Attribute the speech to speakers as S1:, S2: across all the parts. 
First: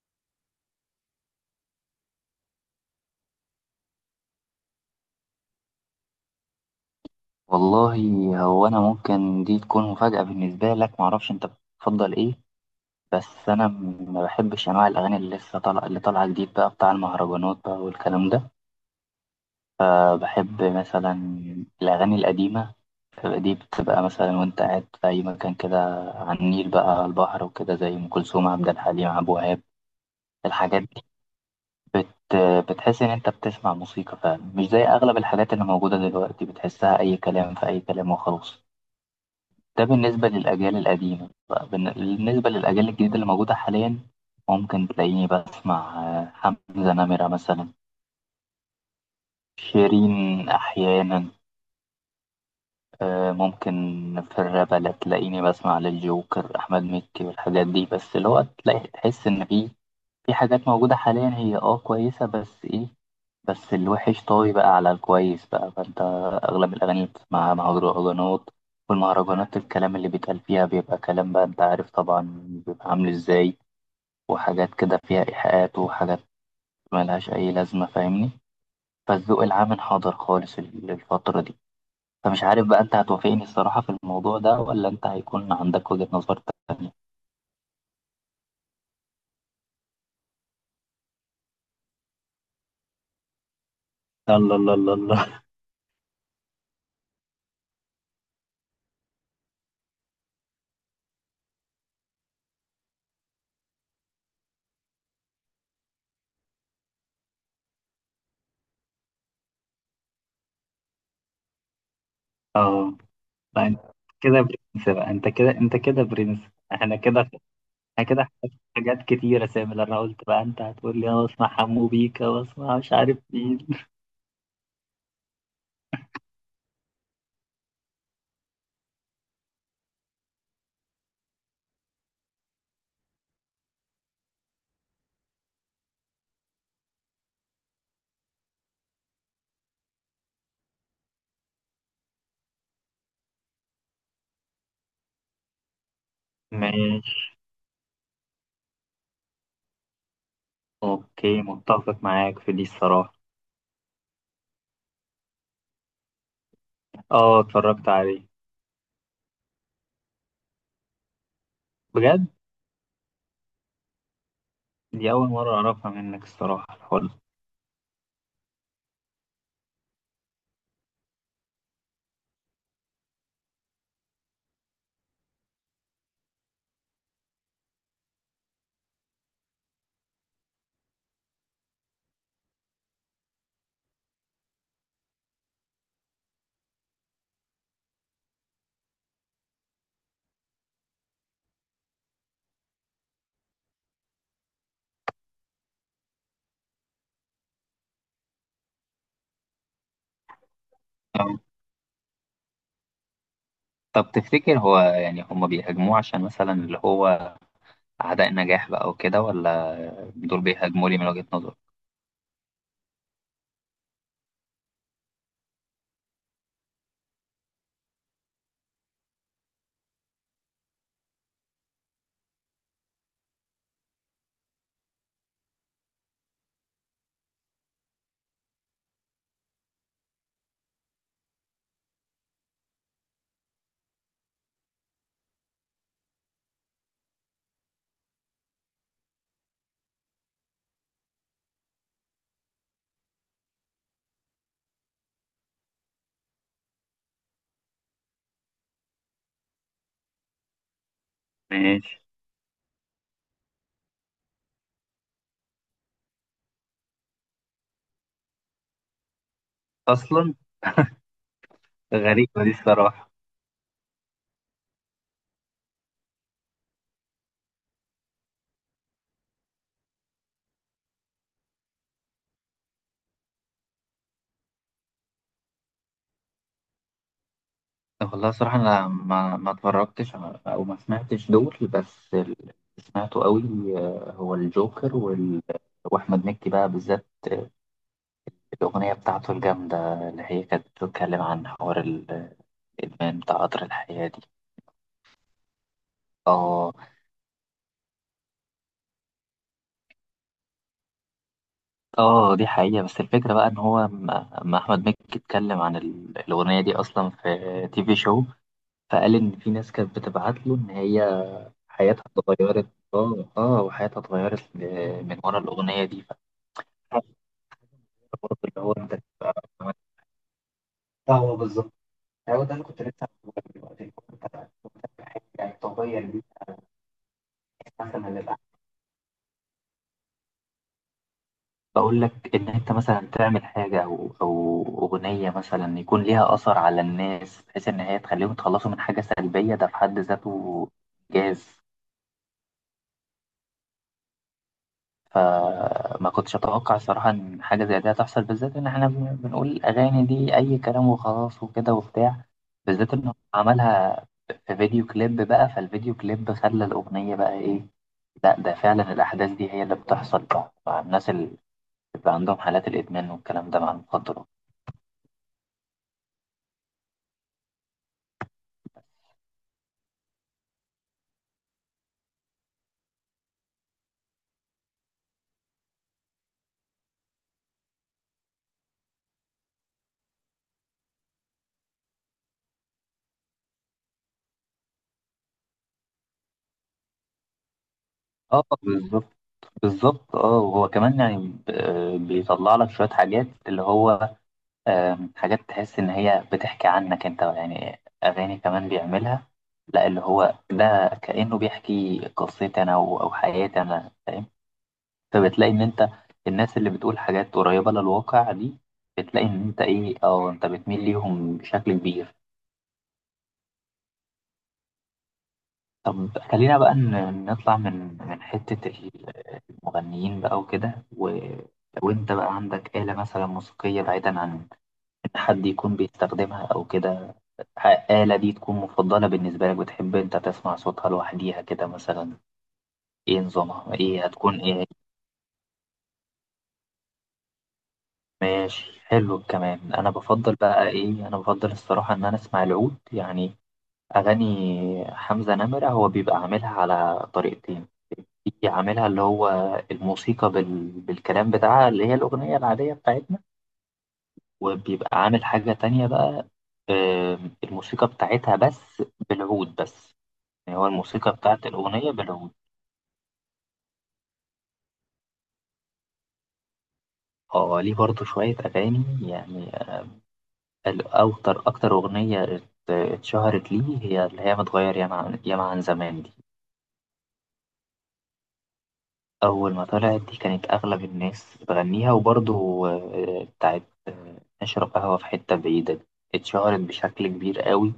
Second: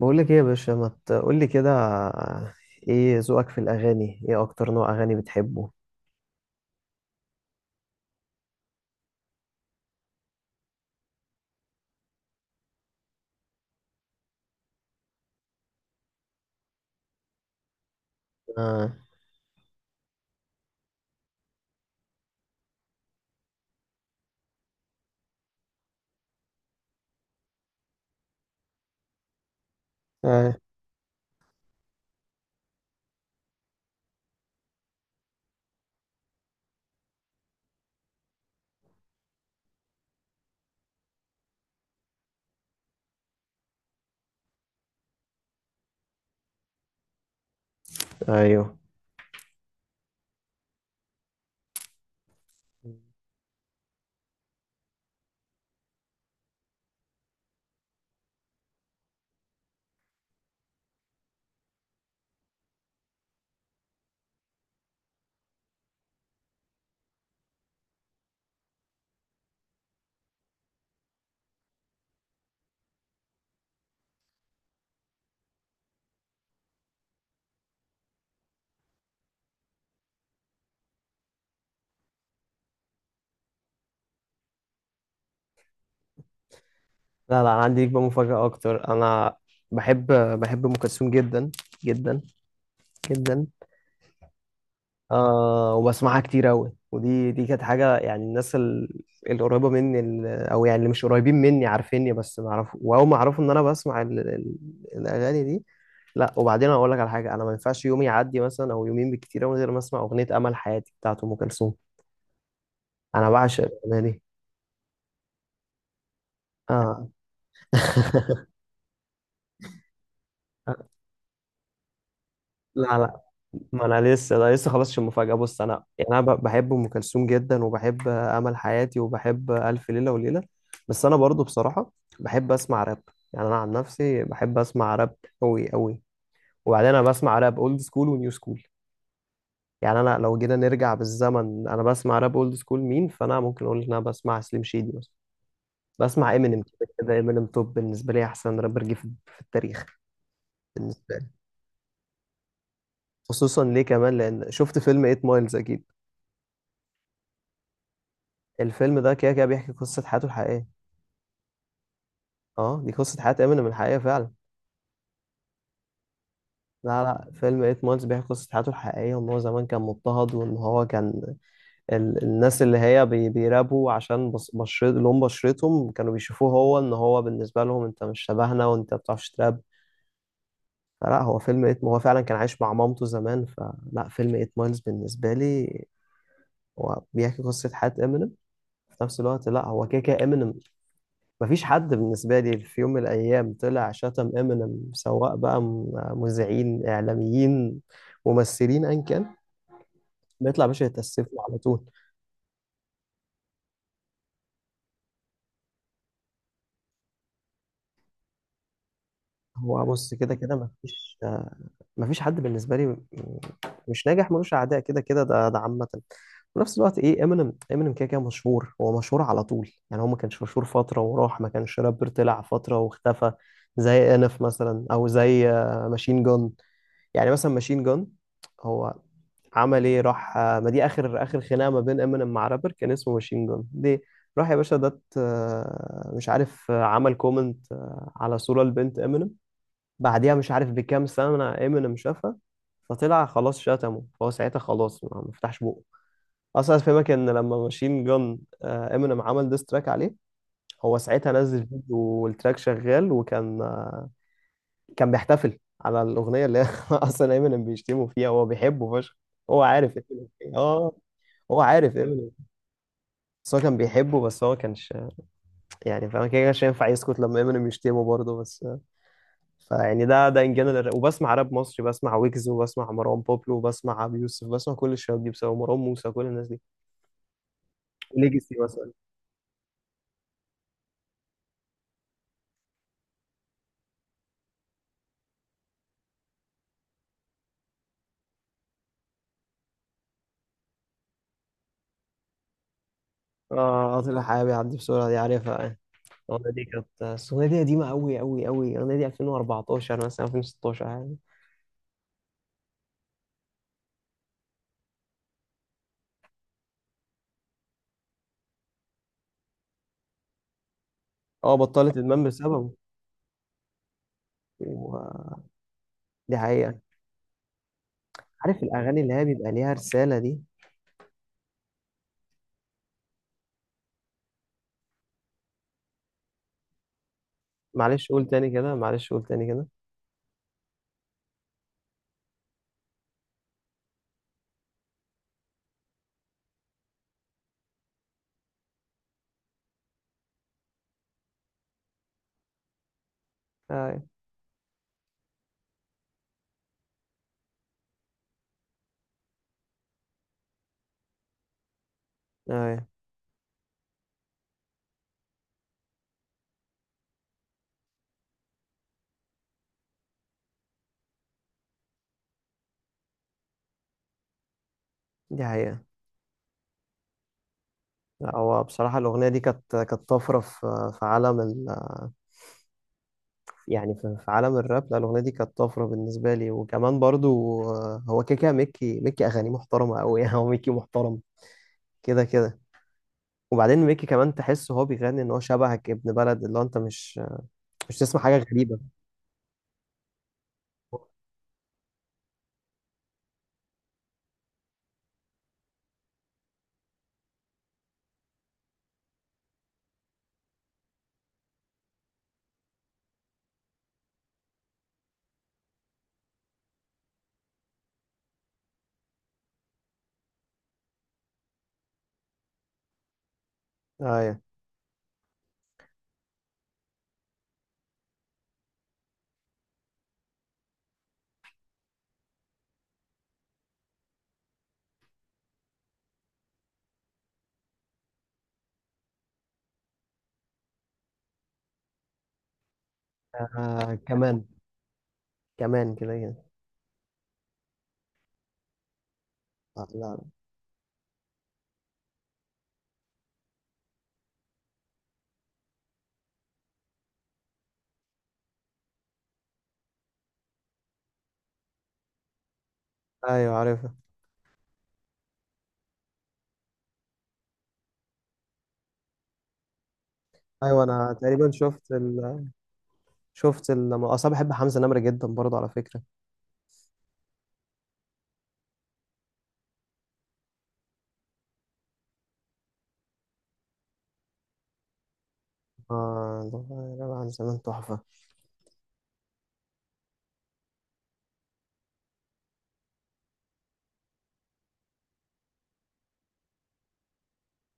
S1: بقول لك ايه يا باشا، ما تقول لي كده؟ ايه ذوقك في الاغاني؟ ايه اكتر نوع اغاني بتحبه؟
S2: والله، هو انا ممكن دي تكون مفاجأة بالنسبة لك. معرفش انت بتفضل ايه. بس انا ما بحبش انواع الاغاني اللي لسه طالعه، اللي طالعه جديد بقى، بتاع المهرجانات بقى والكلام ده.
S1: آه.
S2: فبحب مثلا الاغاني القديمة دي. بتبقى مثلا وانت قاعد في اي مكان كده، على النيل بقى، على البحر وكده، زي ام كلثوم، عبد الحليم، عبد الوهاب،
S1: آه.
S2: الحاجات دي. بت بتحس ان انت بتسمع موسيقى فعلا، مش زي اغلب الحاجات اللي موجودة دلوقتي. بتحسها اي كلام في اي كلام وخلاص. ده بالنسبة للأجيال القديمة بقى. بالنسبة للأجيال الجديدة اللي موجودة حاليا، ممكن تلاقيني بسمع حمزة نمرة مثلا،
S1: ايوه.
S2: شيرين أحيانا. ممكن في الراب، لا تلاقيني بسمع للجوكر، أحمد مكي والحاجات دي. بس اللي هو تلاقي تحس إن في حاجات موجودة حاليا هي كويسة، بس إيه، بس الوحش طاوي بقى على الكويس بقى. فانت اغلب الاغاني اللي بتسمعها مهرجانات، والمهرجانات الكلام اللي بيتقال فيها بيبقى كلام بقى انت عارف طبعا بيبقى عامل ازاي، وحاجات كده فيها ايحاءات وحاجات ملهاش اي لازمه، فاهمني. فالذوق العام انحدر خالص الفتره دي. فمش عارف بقى انت هتوافقني الصراحه في الموضوع ده، ولا انت هيكون عندك وجهه نظر تانية؟
S1: لا، لا، انا عندي ليك بقى مفاجأة اكتر. انا بحب بحب ام كلثوم جدا جدا جدا.
S2: الله، الله، الله، الله!
S1: آه، وبسمعها كتير أوي. ودي دي كانت حاجة، يعني الناس القريبة مني، أو يعني اللي مش قريبين مني عارفيني، بس ما أعرف. وأول ما أعرفوا إن أنا بسمع الأغاني دي. لا، وبعدين أقول لك على حاجة، أنا ما ينفعش يوم يعدي مثلا أو يومين بالكتير أوي من غير ما أسمع أغنية أمل حياتي بتاعت أم كلثوم.
S2: اه.
S1: أنا
S2: لا،
S1: بعشق
S2: انت
S1: الأغنية دي.
S2: كده برنس بقى، انت كده، انت كده برنس. احنا
S1: آه.
S2: كده. انا كده احتجت حاجات كتيرة، سامي، لأن انا قلت بقى انت هتقول لي انا بسمع حمو بيكا، بسمع مش
S1: لا،
S2: عارف
S1: لا،
S2: مين.
S1: ما انا لسه، انا لسه خلصتش المفاجاه. بص، انا يعني بحب ام كلثوم جدا، وبحب امل حياتي، وبحب الف ليله وليله. بس انا برضو بصراحه بحب اسمع راب. يعني انا عن نفسي بحب اسمع راب قوي قوي. وبعدين انا بسمع راب اولد سكول ونيو سكول. يعني انا لو جينا نرجع بالزمن انا بسمع راب اولد سكول مين، فانا ممكن اقول ان انا بسمع سليم شيدي مثلا، بسمع امينيم. كده كده
S2: ماشي.
S1: امينيم توب بالنسبه لي، احسن رابر جه في التاريخ. بالنسبه لي.
S2: اوكي، متفق معاك في دي الصراحة.
S1: خصوصا ليه كمان لان شفت فيلم 8 مايلز، اكيد.
S2: اه، اتفرجت عليه.
S1: الفيلم ده كده كده بيحكي قصة حياته الحقيقية.
S2: بجد،
S1: اه، دي قصة حياة امينيم الحقيقية فعلا.
S2: دي اول مرة اعرفها منك الصراحة،
S1: لا،
S2: الحوار.
S1: لا، فيلم 8 مايلز بيحكي قصة حياته الحقيقية، وان هو زمان كان مضطهد، وان هو كان الناس اللي هي بيرابوا عشان بشرت، لون بشرتهم، كانوا بيشوفوه هو ان هو بالنسبة لهم انت مش شبهنا وانت ما بتعرفش تراب. فلا، هو فيلم 8، هو فعلا كان عايش مع مامته زمان. فلا، فيلم 8 مايلز بالنسبة لي هو بيحكي قصة حياة امينيم. في نفس الوقت، لا، هو كده كده امينيم مفيش حد بالنسبة لي في يوم من الأيام طلع شتم امينيم، سواء بقى مذيعين، إعلاميين، ممثلين، أيا كان، بيطلع باشا يتأسف
S2: طب
S1: له على طول.
S2: طب تفتكر هو يعني هما بيهاجموه عشان مثلا اللي هو اعداء النجاح بقى وكده،
S1: هو
S2: ولا
S1: بص، كده
S2: دول
S1: كده
S2: بيهاجموا لي من
S1: مفيش
S2: وجهة نظر؟
S1: مفيش حد بالنسبة لي مش ناجح ملوش أعداء. كده كده ده، ده عامة. في نفس الوقت إيه، امينيم كده كده مشهور، هو مشهور على طول. يعني هو ما كانش مشهور فترة وراح، ما كانش رابر طلع فترة واختفى، زي انف مثلا أو زي ماشين جان. يعني مثلا ماشين جان، هو عمل ايه؟ راح ما دي اخر خناقه ما بين امينيم مع رابر كان اسمه ماشين جون ليه. راح يا باشا ده مش عارف، عمل كومنت على صوره لبنت امينيم، بعديها مش عارف بكام سنه امينيم شافها. فطلع خلاص شتمه، فهو ساعتها خلاص ما فتحش بقه. اصلا افهمك ان لما ماشين جون امينيم عمل ديستراك عليه، هو ساعتها نزل فيديو
S2: ماشي.
S1: والتراك شغال، وكان آه، كان بيحتفل على الاغنيه اللي اصلا امينيم بيشتمه فيها. هو بيحبه فشخ. هو عارف امينيم.
S2: اصلا
S1: اه، هو عارف امينيم.
S2: غريبة دي الصراحة.
S1: بس هو كان بيحبه، بس هو كانش يعني فاهم كده، كانش ينفع يسكت لما امينيم يشتمه برضه بس. فيعني ده ان جنرال، وبسمع راب مصري، بسمع ويجز، وبسمع مروان بابلو، وبسمع ابي يوسف، بسمع كل الشباب دي بسبب مروان موسى، كل الناس دي،
S2: والله
S1: ليجاسي
S2: صراحة أنا
S1: مثلا.
S2: ما اتفرجتش أو ما سمعتش دول، بس اللي سمعته قوي هو الجوكر وأحمد مكي بقى بالذات، الأغنية بتاعته الجامدة اللي هي كانت بتتكلم عن حوار الإدمان بتاع قطر
S1: اه،
S2: الحياة
S1: طلع
S2: دي.
S1: حبيبي عدي بسرعه، دي عارفها يعني. الاغنيه دي
S2: آه.
S1: كانت، بس الاغنيه دي قديمه قوي قوي قوي، الاغنيه دي 2014 مثلا، 2016 يعني.
S2: آه، دي حقيقة. بس الفكرة بقى إن هو ما أحمد مكي اتكلم عن الأغنية دي أصلا في تي في شو. فقال إن في ناس كانت بتبعت له إن هي
S1: اه، بطلت
S2: حياتها
S1: ادمان
S2: اتغيرت.
S1: بسببه
S2: آه. آه، وحياتها اتغيرت من ورا
S1: و-
S2: الأغنية دي.
S1: دي حقيقة.
S2: برضه اللي
S1: عارف
S2: هو
S1: الأغاني
S2: انت
S1: اللي هي
S2: تبقى،
S1: بيبقى ليها رسالة دي.
S2: ده هو بالظبط. هو ده اللي كنت لسه هقوله لك دلوقتي. أنت حاجه طبيعيه ليك.
S1: معلش
S2: مثلا
S1: قول
S2: للأحد.
S1: تاني كده، معلش قول تاني كده.
S2: بقول لك ان انت مثلا تعمل حاجه او اغنيه مثلا يكون ليها اثر على الناس بحيث ان هي تخليهم يتخلصوا من حاجه سلبيه، ده في حد ذاته جاز.
S1: أي.
S2: فما كنتش أتوقع الصراحة إن حاجة زي دي هتحصل، بالذات إن إحنا بنقول الأغاني دي أي كلام وخلاص وكده وبتاع.
S1: أي،
S2: بالذات إن هو عملها في فيديو كليب بقى، فالفيديو كليب خلى الأغنية بقى إيه. لا، ده فعلا الأحداث دي هي اللي بتحصل بقى مع الناس اللي بيبقى عندهم حالات الإدمان والكلام ده مع المخدرات.
S1: دي حقيقة. لا، هو بصراحة الأغنية دي كانت طفرة في، في عالم يعني في عالم الراب. لا، الأغنية دي كانت طفرة بالنسبة لي. وكمان برضو هو كده كده ميكي أغاني محترمة أوي. يعني هو ميكي محترم كده كده. وبعدين ميكي كمان تحس هو بيغني إن هو شبهك، ابن بلد، اللي هو أنت مش تسمع حاجة
S2: اه،
S1: غريبة.
S2: بالظبط، بالظبط. اه، وهو كمان يعني بيطلع لك شوية حاجات اللي هو حاجات تحس إن هي بتحكي عنك أنت، يعني أغاني كمان بيعملها لا اللي هو ده كأنه بيحكي قصتي أنا أو حياتي أنا، فاهم. فبتلاقي إن أنت الناس اللي بتقول حاجات قريبة للواقع دي، بتلاقي إن أنت إيه، أو أنت بتميل ليهم بشكل كبير.
S1: أيوة.
S2: طب، خلينا بقى نطلع من حتة المغنيين بقى وكده وأنت بقى عندك آلة مثلا موسيقية بعيدا عن حد يكون بيستخدمها أو كده، آلة دي تكون مفضلة بالنسبة لك، بتحب أنت تسمع صوتها لوحديها كده مثلا، إيه نظامها،
S1: آه
S2: إيه هتكون،
S1: كمان،
S2: إيه؟
S1: كمان كده كده.
S2: ماشي، حلو الكمان. أنا
S1: لا.
S2: بفضل بقى إيه، أنا بفضل الصراحة إن أنا أسمع العود يعني. أغاني حمزة نمرة هو بيبقى عاملها على طريقتين. في عاملها اللي هو الموسيقى بالكلام بتاعها، اللي هي الأغنية العادية بتاعتنا.
S1: ايوه عارفها.
S2: وبيبقى عامل حاجة تانية بقى الموسيقى بتاعتها بس، بالعود بس. يعني هو
S1: ايوه،
S2: الموسيقى
S1: انا
S2: بتاعت
S1: تقريبا
S2: الأغنية بالعود.
S1: اصلا بحب حمزة نمرة جدا برضه على فكرة.
S2: ليه برضه شوية أغاني، يعني الأكتر، أكتر أغنية اتشهرت ليه هي اللي هي متغير ياما عن ياما عن زمان دي.
S1: اه ده عن زمان تحفة.
S2: أول ما طلعت دي كانت أغلب الناس بتغنيها. وبرضه بتاعت آه، نشرب قهوة في حتة بعيدة دي اتشهرت بشكل كبير قوي،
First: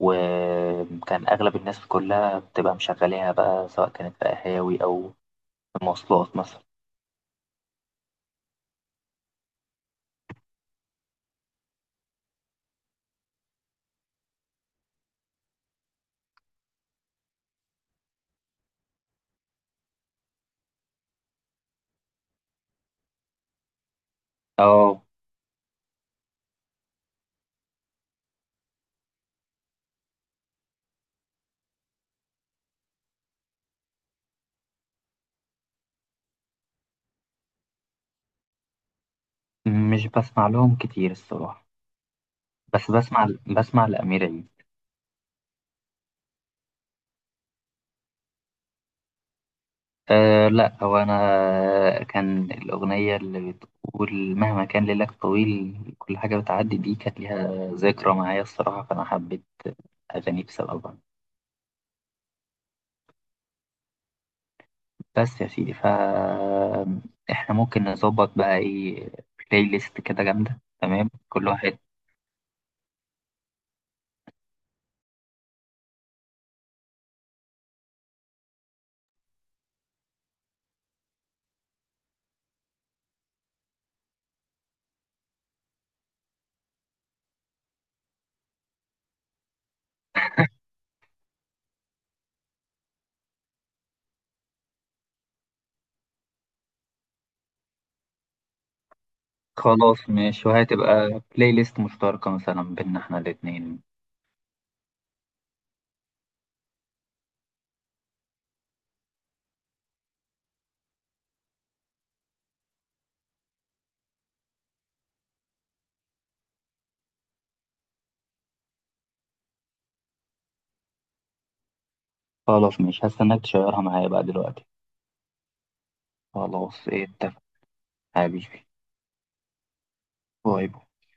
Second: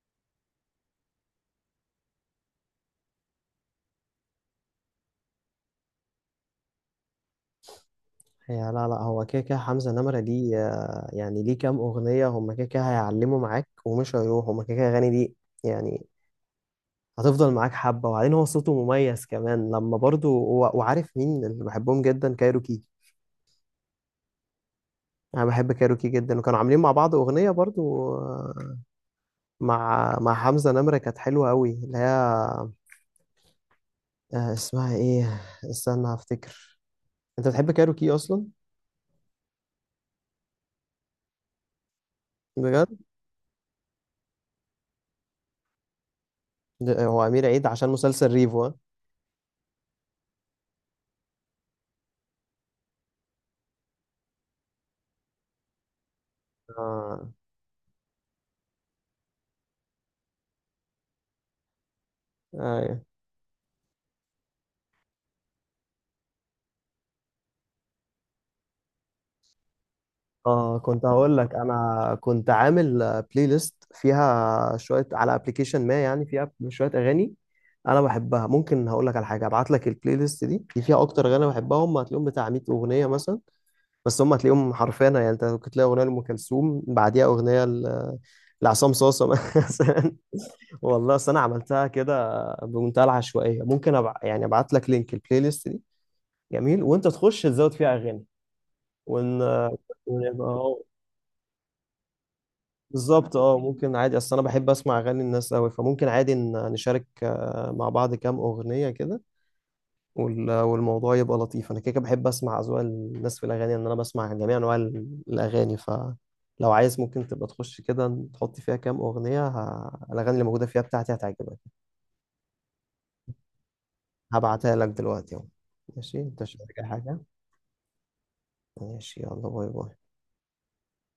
S2: وكان أغلب الناس كلها بتبقى مشغلاها بقى سواء كانت في قهاوي أو في مواصلات مثلا.
S1: هي لا، لا، هو كده كده حمزة نمرة دي يعني ليه كام اغنية هم كده كده هيعلموا معاك ومش هيروحوا، هم كده كده اغاني دي يعني. هتفضل معاك حبة. وبعدين هو صوته مميز كمان لما برضه وعارف مين اللي بحبهم جدا؟ كايروكي.
S2: اه،
S1: انا بحب كايروكي جدا، وكانوا عاملين مع بعض اغنية برضه آه، مع حمزة نمرة، كانت حلوة قوي، اللي هي اسمها ايه؟ استنى هفتكر. انت بتحب كاروكي اصلا؟
S2: مش بسمع لهم كتير الصراحة،
S1: بجد؟
S2: بس بسمع لأمير عيد.
S1: هو امير عيد عشان مسلسل ريفو، ها؟
S2: أه، لا، هو أنا كان الأغنية اللي بتقول مهما كان ليلك طويل كل حاجة بتعدي دي كانت
S1: اه.
S2: ليها ذكرى معايا الصراحة، فأنا حبيت أغاني بسببها.
S1: ايوه.
S2: بس يا سيدي، إحنا ممكن نظبط بقى إيه، بلاي ليست كده جامدة
S1: اه كنت
S2: تمام،
S1: هقول
S2: كل
S1: لك،
S2: واحد.
S1: انا كنت عامل بلاي ليست فيها شويه على ابلكيشن، ما يعني فيها شويه اغاني انا بحبها. ممكن هقول لك على حاجه، ابعت لك البلاي ليست دي فيها اكتر اغاني بحبها، هم هتلاقيهم بتاع 100 اغنيه مثلا. بس هم هتلاقيهم حرفيا، يعني انت كنت تلاقي اغنيه لام كلثوم بعديها اغنيه لعصام صاصه مثلا. والله أصل انا عملتها كده بمنتهى العشوائيه. ممكن يعني ابعت لك لينك البلاي ليست دي، جميل، وانت تخش تزود فيها اغاني ون...
S2: خلاص،
S1: ونبقى
S2: ماشي، وهتبقى بلاي ليست مشتركة مثلا بينا إحنا
S1: بالظبط. اه،
S2: الاتنين.
S1: ممكن عادي، اصل انا بحب اسمع اغاني الناس قوي. فممكن عادي نشارك مع بعض كام اغنيه كده، والموضوع يبقى لطيف. انا كده كده بحب اسمع اذواق الناس في الاغاني، ان انا بسمع جميع انواع الاغاني. فلو عايز ممكن تبقى تخش كده تحط فيها كام اغنيه الاغاني اللي موجوده فيها بتاعتي هتعجبك.
S2: خلاص، ماشي، هستناك تشيرها معايا بقى دلوقتي.
S1: هبعتها لك دلوقتي اهو. ماشي، انت مش محتاج أي
S2: خلاص، إيه،
S1: حاجه؟
S2: اتفق حبيبي.
S1: ماشي، يلا، باي باي.
S2: باي باي.